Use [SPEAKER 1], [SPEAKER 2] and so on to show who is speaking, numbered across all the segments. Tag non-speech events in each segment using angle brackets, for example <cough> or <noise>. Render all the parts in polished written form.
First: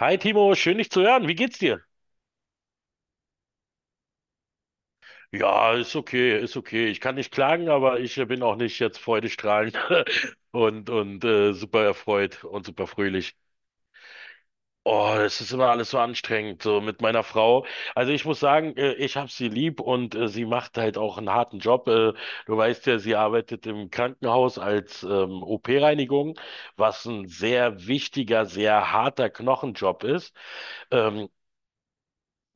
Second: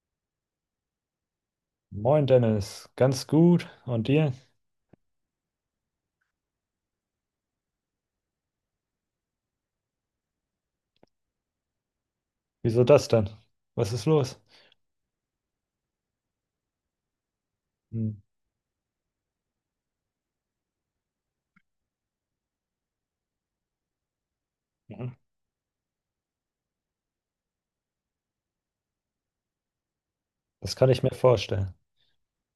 [SPEAKER 1] Hi Timo, schön dich zu hören. Wie geht's dir?
[SPEAKER 2] Moin Dennis, ganz gut. Und dir?
[SPEAKER 1] Ja, ist okay, ist okay. Ich kann nicht klagen, aber ich bin auch nicht jetzt freudestrahlend <laughs> und super erfreut und
[SPEAKER 2] Wieso
[SPEAKER 1] super
[SPEAKER 2] das denn?
[SPEAKER 1] fröhlich.
[SPEAKER 2] Was ist los?
[SPEAKER 1] Oh, es ist immer alles so anstrengend, so mit meiner Frau.
[SPEAKER 2] Hm.
[SPEAKER 1] Also ich muss sagen, ich habe sie lieb und sie macht halt auch einen harten Job. Du weißt ja, sie arbeitet im Krankenhaus als
[SPEAKER 2] Mhm.
[SPEAKER 1] OP-Reinigung, was ein sehr wichtiger, sehr harter Knochenjob ist.
[SPEAKER 2] Das kann ich mir
[SPEAKER 1] Ähm,
[SPEAKER 2] vorstellen.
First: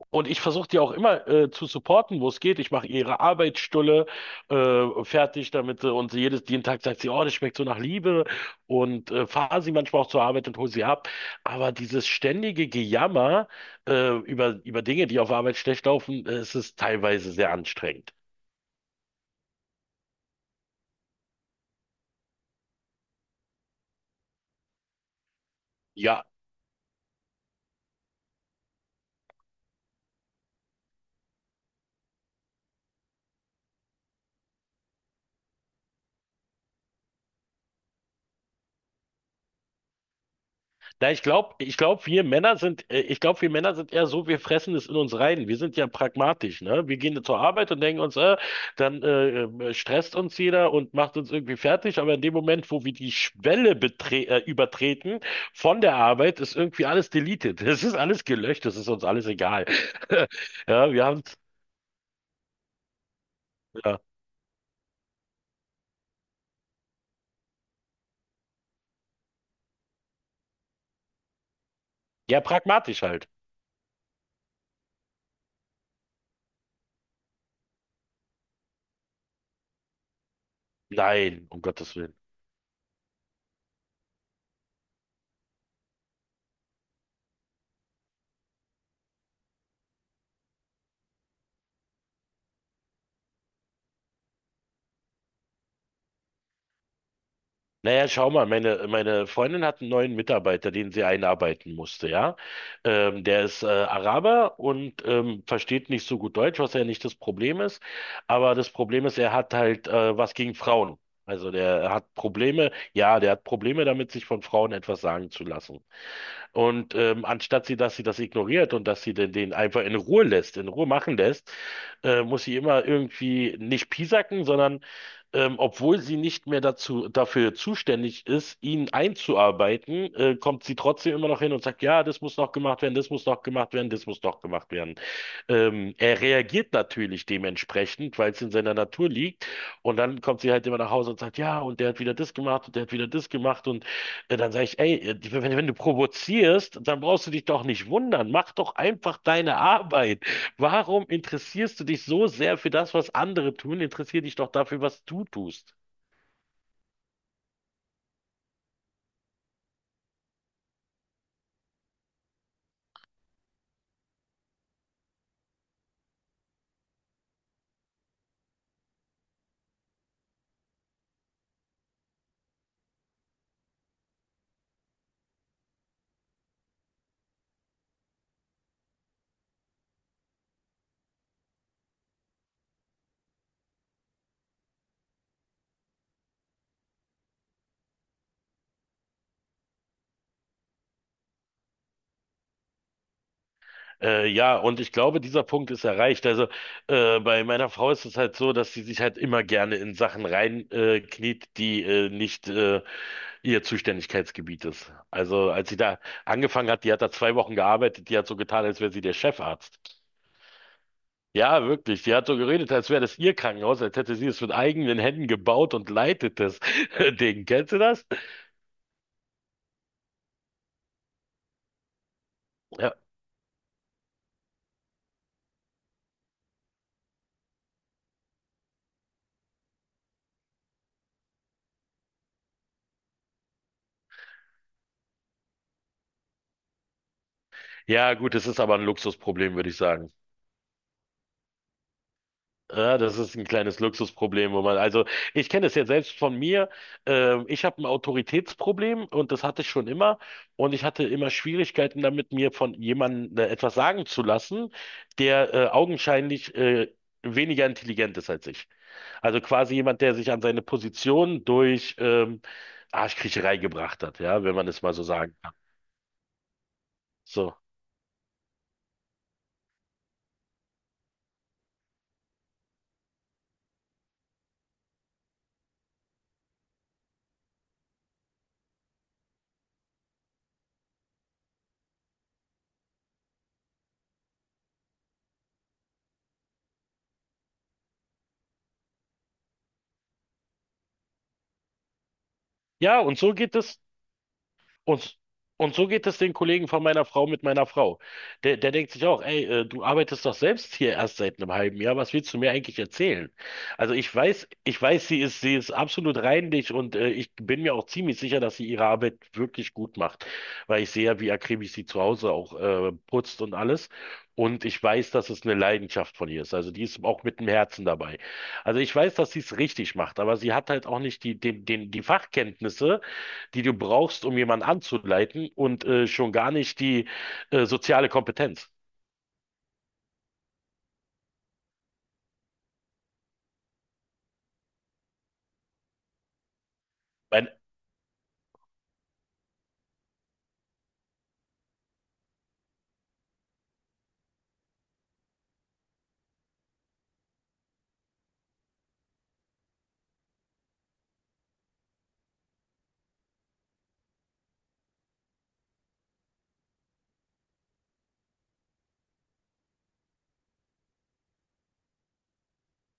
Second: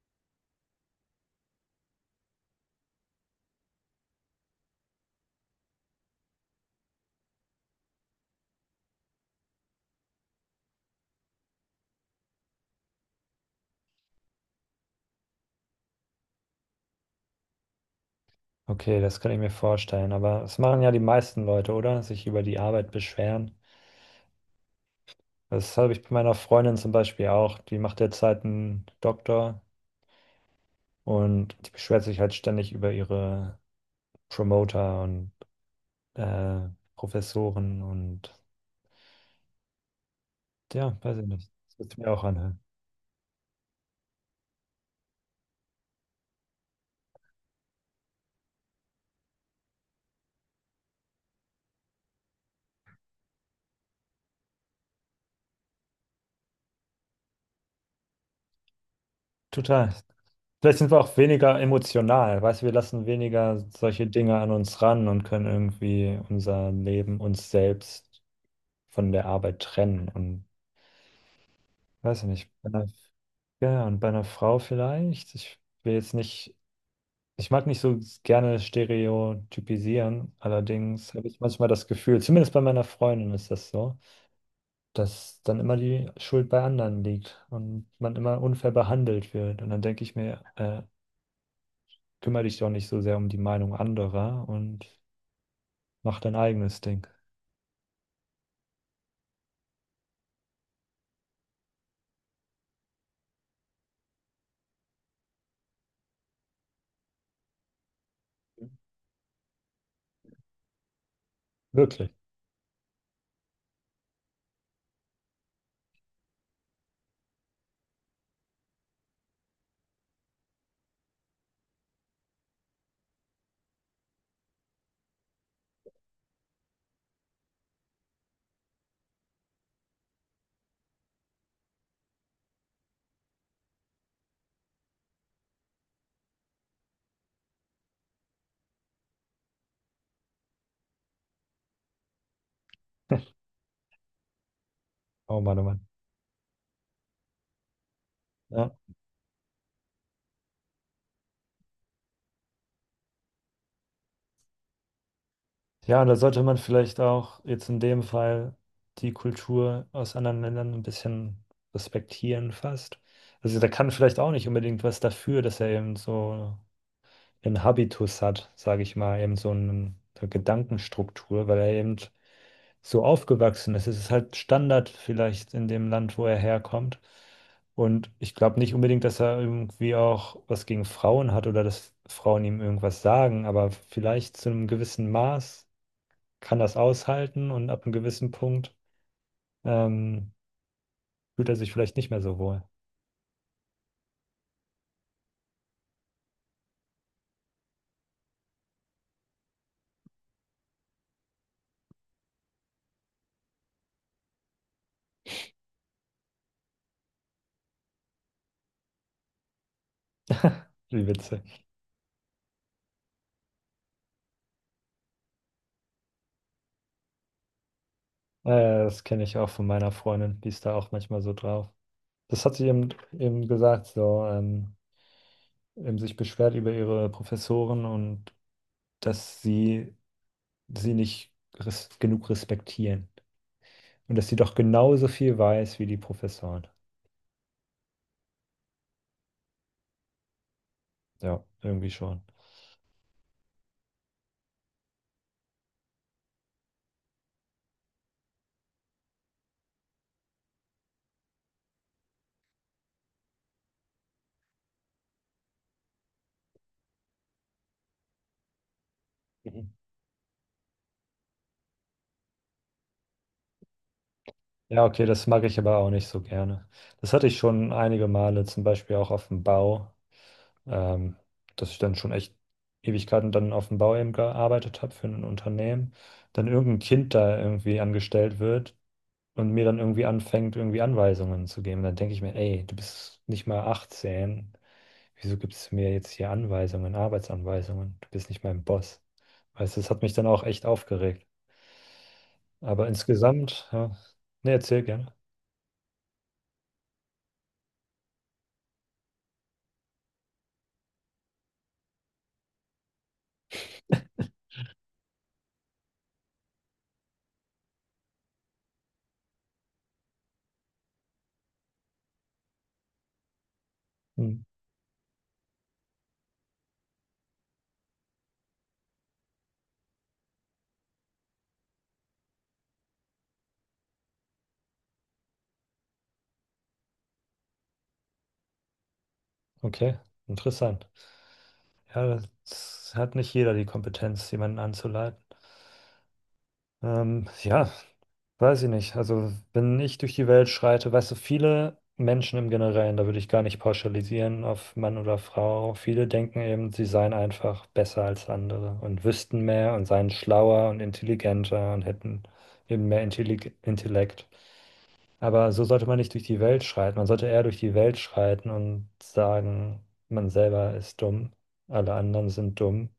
[SPEAKER 1] Und ich versuche die auch immer zu supporten, wo es geht. Ich mache ihre Arbeitsstulle fertig, damit und sie jeden Tag sagt sie, oh, das schmeckt so nach Liebe und fahre sie manchmal auch zur Arbeit und hole sie ab. Aber dieses ständige Gejammer über Dinge, die auf Arbeit schlecht laufen, es ist teilweise sehr anstrengend.
[SPEAKER 2] Okay, das kann ich mir vorstellen. Aber das machen ja die meisten Leute, oder? Sich über die Arbeit beschweren. Das habe ich bei
[SPEAKER 1] Ja.
[SPEAKER 2] meiner Freundin zum Beispiel auch. Die macht derzeit einen Doktor und die beschwert sich halt ständig über ihre Promoter und äh, Professoren und ja,
[SPEAKER 1] Na,
[SPEAKER 2] weiß ich nicht.
[SPEAKER 1] ich
[SPEAKER 2] Das wird
[SPEAKER 1] glaube,
[SPEAKER 2] mir auch
[SPEAKER 1] wir Männer
[SPEAKER 2] anhören.
[SPEAKER 1] sind, eher so, wir fressen es in uns rein. Wir sind ja pragmatisch, ne? Wir gehen zur Arbeit und denken uns, dann stresst uns jeder und macht uns irgendwie fertig. Aber in dem Moment, wo wir die Schwelle betre übertreten von der Arbeit, ist irgendwie alles deleted. <laughs> Es ist alles gelöscht, es ist uns alles egal.
[SPEAKER 2] Total.
[SPEAKER 1] <laughs>
[SPEAKER 2] Vielleicht sind
[SPEAKER 1] Ja,
[SPEAKER 2] wir
[SPEAKER 1] wir
[SPEAKER 2] auch
[SPEAKER 1] haben,
[SPEAKER 2] weniger emotional, weißt du, wir lassen weniger
[SPEAKER 1] ja,
[SPEAKER 2] solche Dinge an uns ran und können irgendwie unser Leben, uns selbst von der Arbeit trennen. Und weiß ich
[SPEAKER 1] ja,
[SPEAKER 2] nicht, bei einer,
[SPEAKER 1] pragmatisch halt.
[SPEAKER 2] ja, ja, und bei einer Frau vielleicht. Ich will jetzt nicht, ich mag nicht so gerne stereotypisieren, allerdings habe ich
[SPEAKER 1] Nein, um
[SPEAKER 2] manchmal das
[SPEAKER 1] Gottes Willen.
[SPEAKER 2] Gefühl, zumindest bei meiner Freundin ist das so, dass dann immer die Schuld bei anderen liegt und man immer unfair behandelt wird. Und dann denke ich mir, kümmere dich doch nicht so sehr um die Meinung anderer und mach dein eigenes Ding.
[SPEAKER 1] Naja, schau mal, meine Freundin hat einen neuen Mitarbeiter, den sie einarbeiten musste, ja. Der ist Araber und versteht nicht so gut Deutsch, was ja nicht das Problem ist. Aber das Problem ist, er hat halt was gegen Frauen. Also der
[SPEAKER 2] Wirklich.
[SPEAKER 1] hat Probleme, ja, der hat Probleme damit, sich von Frauen etwas sagen zu lassen. Und anstatt sie, dass sie das ignoriert und dass sie den einfach in Ruhe lässt, in Ruhe machen lässt, muss sie immer irgendwie nicht piesacken, sondern obwohl sie nicht mehr dafür zuständig ist, ihn einzuarbeiten, kommt sie trotzdem immer noch hin und sagt, ja, das muss noch gemacht werden, das muss noch gemacht werden, das muss noch gemacht werden. Er reagiert natürlich dementsprechend, weil es in seiner Natur liegt. Und dann kommt sie halt immer nach Hause und sagt, ja, und der hat wieder das gemacht und der hat wieder das
[SPEAKER 2] <laughs>
[SPEAKER 1] gemacht. Und ja, dann sage ich, ey,
[SPEAKER 2] Oh Mann, oh
[SPEAKER 1] wenn du
[SPEAKER 2] Mann.
[SPEAKER 1] provozierst, dann brauchst du dich doch nicht wundern. Mach
[SPEAKER 2] Ja.
[SPEAKER 1] doch einfach deine Arbeit. Warum interessierst du dich so sehr für das, was andere tun? Interessier dich doch dafür, was du tust.
[SPEAKER 2] Ja, da sollte man vielleicht auch jetzt in dem Fall die Kultur aus anderen Ländern ein bisschen respektieren fast. Also da kann vielleicht auch nicht unbedingt was dafür, dass er eben so einen Habitus hat, sage ich mal, eben so einen- eine Gedankenstruktur, weil er eben so aufgewachsen ist. Es ist halt Standard vielleicht in dem Land, wo er herkommt. Und ich glaube nicht unbedingt, dass er irgendwie auch was gegen Frauen hat oder dass Frauen ihm irgendwas sagen, aber vielleicht zu einem gewissen Maß kann das aushalten und ab einem gewissen Punkt ähm, fühlt er sich vielleicht nicht mehr so wohl.
[SPEAKER 1] Ja, und ich glaube, dieser Punkt ist erreicht. Also bei meiner Frau ist es halt so, dass sie sich halt immer gerne in Sachen rein kniet, die nicht ihr Zuständigkeitsgebiet ist. Also als sie da angefangen hat, die hat da zwei Wochen gearbeitet, die hat so getan, als wäre sie der Chefarzt.
[SPEAKER 2] Wie witzig.
[SPEAKER 1] Ja, wirklich. Die hat so geredet, als wäre das ihr Krankenhaus, als hätte sie es mit eigenen Händen gebaut und leitet das <laughs> Ding. Kennst du das?
[SPEAKER 2] Äh, Das kenne ich auch von meiner Freundin, die ist da auch manchmal so drauf. Das hat sie eben,
[SPEAKER 1] Ja.
[SPEAKER 2] eben gesagt, so eben sich beschwert über ihre Professoren und dass sie nicht res genug respektieren. Und dass sie doch genauso viel weiß wie die Professoren.
[SPEAKER 1] Ja, gut, das ist aber ein Luxusproblem, würde ich sagen.
[SPEAKER 2] Ja, irgendwie schon.
[SPEAKER 1] Ja, das ist ein kleines Luxusproblem, wo man, also ich kenne das ja selbst von mir. Ich habe ein Autoritätsproblem und das hatte ich schon immer. Und ich hatte immer Schwierigkeiten damit, mir von jemandem etwas sagen zu lassen, der augenscheinlich weniger intelligent ist als ich. Also
[SPEAKER 2] Mhm.
[SPEAKER 1] quasi jemand, der sich an seine Position durch Arschkriecherei gebracht hat, ja, wenn man es
[SPEAKER 2] Ja,
[SPEAKER 1] mal so
[SPEAKER 2] okay, das
[SPEAKER 1] sagen
[SPEAKER 2] mag
[SPEAKER 1] kann.
[SPEAKER 2] ich aber auch nicht so gerne. Das hatte ich
[SPEAKER 1] So.
[SPEAKER 2] schon einige Male, zum Beispiel auch auf dem Bau, ähm, dass ich dann schon echt Ewigkeiten dann auf dem Bau eben gearbeitet habe für ein Unternehmen. Dann irgendein Kind da irgendwie angestellt wird und mir dann irgendwie anfängt, irgendwie Anweisungen zu geben. Dann denke ich mir, ey, du bist nicht mal 18. Wieso gibst du mir jetzt hier Anweisungen, Arbeitsanweisungen? Du bist nicht mein Boss. Weißt du, das hat mich dann auch echt aufgeregt. Aber
[SPEAKER 1] Ja, und so geht
[SPEAKER 2] insgesamt,
[SPEAKER 1] es
[SPEAKER 2] ja, ne, erzähl gerne.
[SPEAKER 1] Und, und so geht es den Kollegen von meiner Frau mit meiner Frau. Der denkt sich auch, ey, du arbeitest doch selbst hier erst seit einem halben Jahr, was willst du mir eigentlich erzählen? Also ich weiß, sie ist absolut reinlich und ich bin mir auch ziemlich sicher, dass sie ihre Arbeit wirklich gut macht, weil ich sehe ja, wie akribisch sie zu Hause auch putzt und alles.
[SPEAKER 2] Hm,
[SPEAKER 1] Und ich weiß, dass es eine Leidenschaft von ihr ist. Also die ist auch mit dem Herzen dabei. Also ich weiß, dass sie es richtig macht, aber sie hat halt auch nicht die Fachkenntnisse, die du brauchst, um jemanden anzuleiten und schon gar nicht die soziale Kompetenz.
[SPEAKER 2] okay, interessant. Ja, das hat nicht jeder die Kompetenz, jemanden anzuleiten.
[SPEAKER 1] Mein,
[SPEAKER 2] Ja, weiß ich nicht. Also, wenn ich durch die Welt schreite, weißt du, viele Menschen im Generellen, da würde ich gar nicht pauschalisieren auf Mann oder Frau, viele denken eben, sie seien einfach besser als andere und wüssten mehr und seien schlauer und intelligenter und hätten eben mehr Intellig Intellekt. Aber so sollte man nicht durch die Welt schreiten. Man sollte eher durch die Welt schreiten und sagen, man selber ist dumm, alle anderen sind dumm.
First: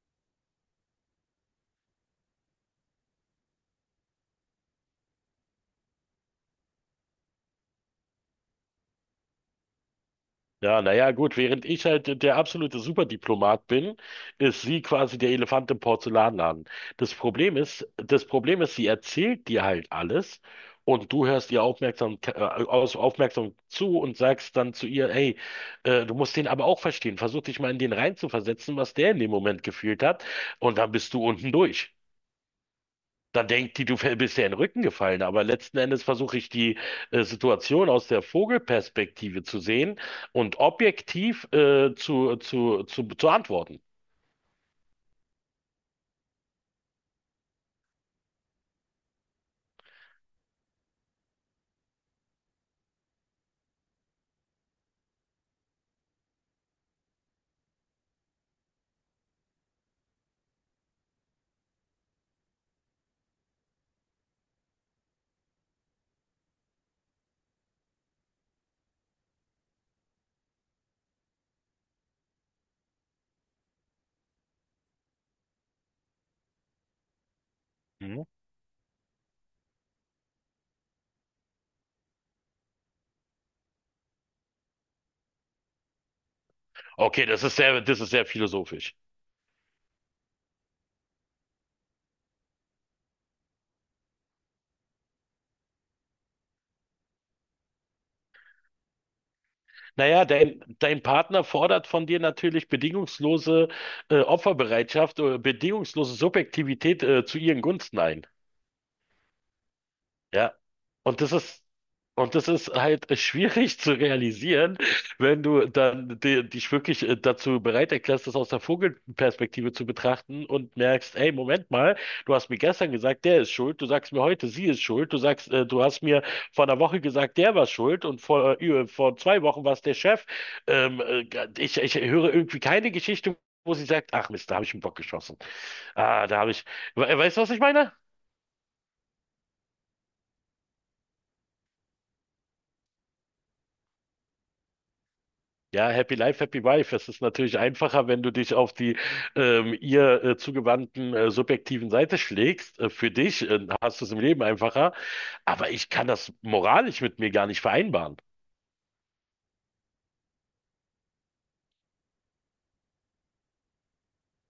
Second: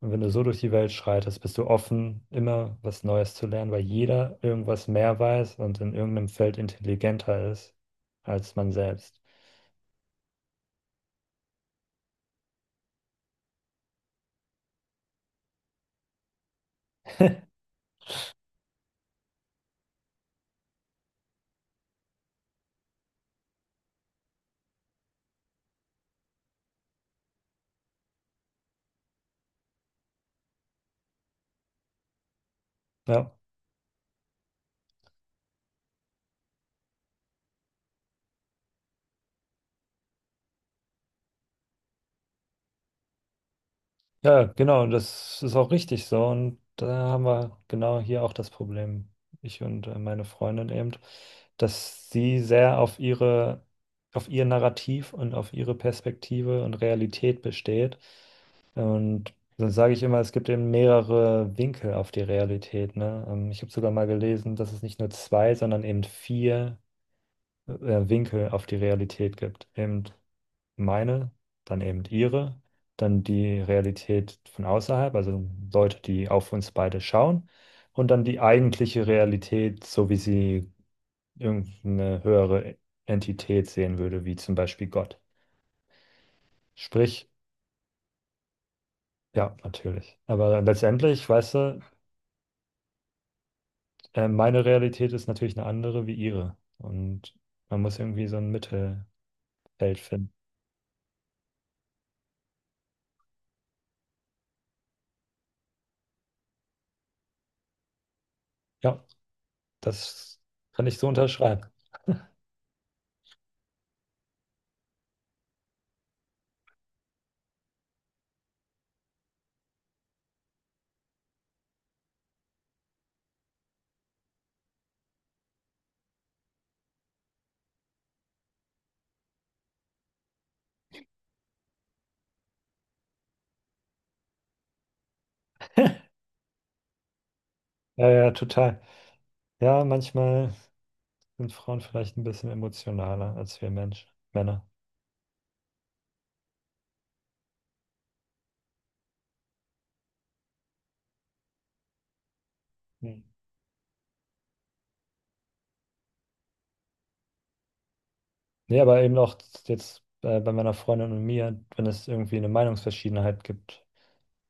[SPEAKER 2] Und wenn du so durch die Welt schreitest, bist du offen, immer was Neues zu lernen, weil jeder irgendwas mehr weiß und in irgendeinem Feld intelligenter ist als man selbst.
[SPEAKER 1] ja, naja, gut, während ich halt der absolute Superdiplomat bin, ist sie quasi der Elefant im Porzellanladen. Das Problem ist, sie erzählt dir halt alles und du hörst ihr aufmerksam zu und sagst dann zu ihr, hey, du musst den aber auch verstehen. Versuch dich mal in den reinzuversetzen, was der in dem Moment gefühlt hat und dann bist du unten durch.
[SPEAKER 2] Ja.
[SPEAKER 1] Dann denkt die, du bist ja in den Rücken gefallen, aber letzten Endes versuche ich die Situation aus der Vogelperspektive zu sehen und objektiv zu antworten.
[SPEAKER 2] Ja, genau, das ist auch richtig so. Und da haben wir genau hier auch das Problem, ich und meine Freundin eben, dass sie sehr auf ihre, auf ihr Narrativ und auf ihre Perspektive und Realität besteht. Und dann sage ich immer, es gibt eben mehrere Winkel auf die Realität, ne? Ich habe sogar mal gelesen, dass es nicht nur zwei, sondern eben vier äh, Winkel auf die Realität gibt. Eben meine, dann eben ihre, dann die Realität von außerhalb, also Leute, die auf uns beide schauen, und dann
[SPEAKER 1] Mhm.
[SPEAKER 2] die eigentliche Realität, so wie sie irgendeine höhere Entität sehen würde, wie zum Beispiel Gott.
[SPEAKER 1] Okay,
[SPEAKER 2] Sprich,
[SPEAKER 1] das ist das ist sehr philosophisch.
[SPEAKER 2] ja, natürlich. Aber letztendlich, weißt du, meine Realität ist natürlich eine andere wie ihre. Und man muss irgendwie so ein Mittelfeld
[SPEAKER 1] Naja,
[SPEAKER 2] finden.
[SPEAKER 1] dein Partner fordert von dir natürlich bedingungslose Opferbereitschaft oder bedingungslose Subjektivität zu ihren Gunsten ein.
[SPEAKER 2] Ja, das
[SPEAKER 1] Ja.
[SPEAKER 2] kann ich so
[SPEAKER 1] Und das
[SPEAKER 2] unterschreiben.
[SPEAKER 1] ist, und das ist halt <laughs> schwierig zu realisieren, wenn du dann dich wirklich dazu bereit erklärst, das aus der Vogelperspektive zu betrachten und merkst, ey, Moment mal, du hast mir gestern gesagt, der ist schuld, du sagst mir heute, sie ist schuld, du sagst, du hast mir vor einer Woche gesagt, der war schuld und vor zwei Wochen war es der Chef. Ähm, äh, ich ich höre irgendwie keine Geschichte, wo sie sagt, ach Mist, da habe ich einen Bock geschossen. Ah, da habe ich, we weißt du, was ich meine?
[SPEAKER 2] Ja, ja, total. Ja, manchmal sind Frauen vielleicht ein bisschen emotionaler als wir Männer.
[SPEAKER 1] Ja, Happy Life, Happy Wife. Es ist natürlich einfacher, wenn du dich auf die ihr zugewandten subjektiven Seite schlägst. Für
[SPEAKER 2] Hm.
[SPEAKER 1] dich hast du es im Leben einfacher. Aber ich kann das moralisch mit mir gar nicht vereinbaren.
[SPEAKER 2] Nee, aber eben auch jetzt bei meiner Freundin und mir, wenn es irgendwie eine Meinungsverschiedenheit gibt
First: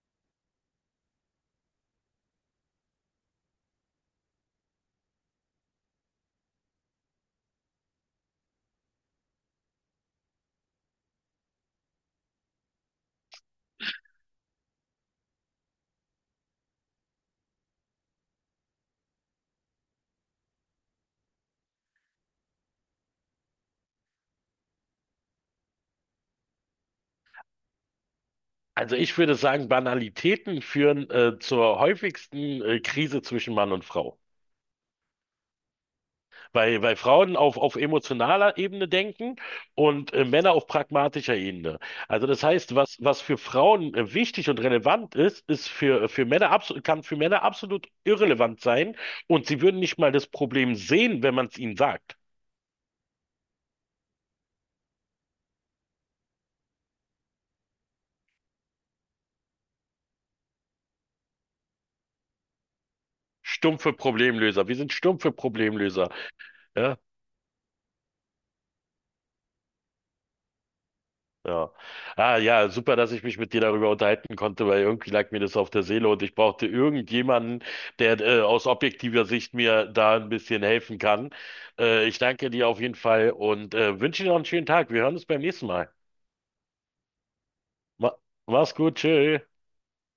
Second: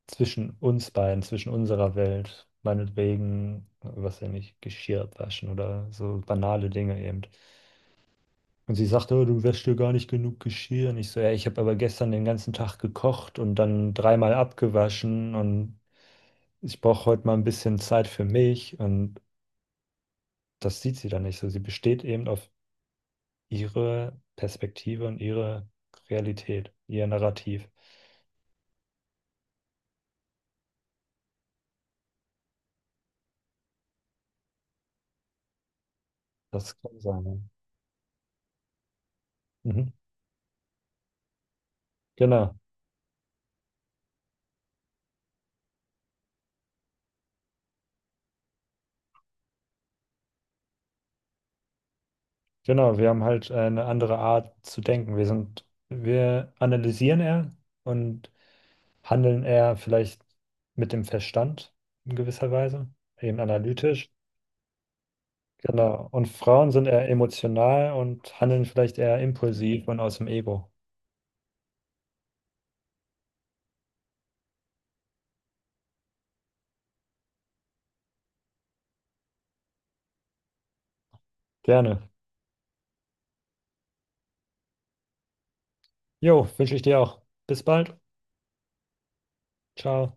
[SPEAKER 2] zwischen uns beiden, zwischen unserer Welt, meinetwegen, was ja nicht, Geschirr waschen oder so banale Dinge eben. Und sie sagte oh, du wäschst dir gar nicht genug Geschirr. Und ich so, ja, ich habe aber gestern den ganzen Tag gekocht und dann dreimal abgewaschen und ich brauche heute mal ein bisschen Zeit für mich. Und das sieht sie dann nicht so. Sie besteht eben auf ihre Perspektive und ihre Realität, ihr Narrativ.
[SPEAKER 1] Also ich würde sagen, Banalitäten führen zur häufigsten Krise zwischen Mann und Frau.
[SPEAKER 2] Das
[SPEAKER 1] Weil
[SPEAKER 2] kann
[SPEAKER 1] Frauen
[SPEAKER 2] sein.
[SPEAKER 1] auf emotionaler Ebene denken
[SPEAKER 2] Ja. Mhm.
[SPEAKER 1] und Männer auf pragmatischer Ebene. Also das
[SPEAKER 2] Genau,
[SPEAKER 1] heißt, was für Frauen wichtig und relevant ist, ist für Männer absolut, kann für Männer absolut irrelevant sein und sie würden nicht mal das Problem sehen, wenn man es ihnen sagt.
[SPEAKER 2] genau. Wir haben halt eine andere Art zu denken. Wir sind, wir analysieren eher und handeln eher vielleicht mit dem Verstand in gewisser Weise, eben
[SPEAKER 1] Stumpfe
[SPEAKER 2] analytisch.
[SPEAKER 1] Problemlöser. Wir sind stumpfe
[SPEAKER 2] Genau.
[SPEAKER 1] Problemlöser.
[SPEAKER 2] Und Frauen sind
[SPEAKER 1] Ja,
[SPEAKER 2] eher emotional und handeln vielleicht eher impulsiv und aus dem Ego.
[SPEAKER 1] ja. Ah ja, super, dass ich mich mit dir darüber unterhalten konnte, weil irgendwie lag mir das auf der Seele und ich brauchte irgendjemanden, der aus objektiver Sicht mir da ein bisschen helfen kann.
[SPEAKER 2] Gerne.
[SPEAKER 1] Ich danke dir auf jeden Fall und wünsche dir noch einen schönen Tag. Wir hören uns beim nächsten Mal.
[SPEAKER 2] Jo, wünsche ich dir auch. Bis bald.
[SPEAKER 1] Ma mach's gut, tschö.
[SPEAKER 2] Ciao.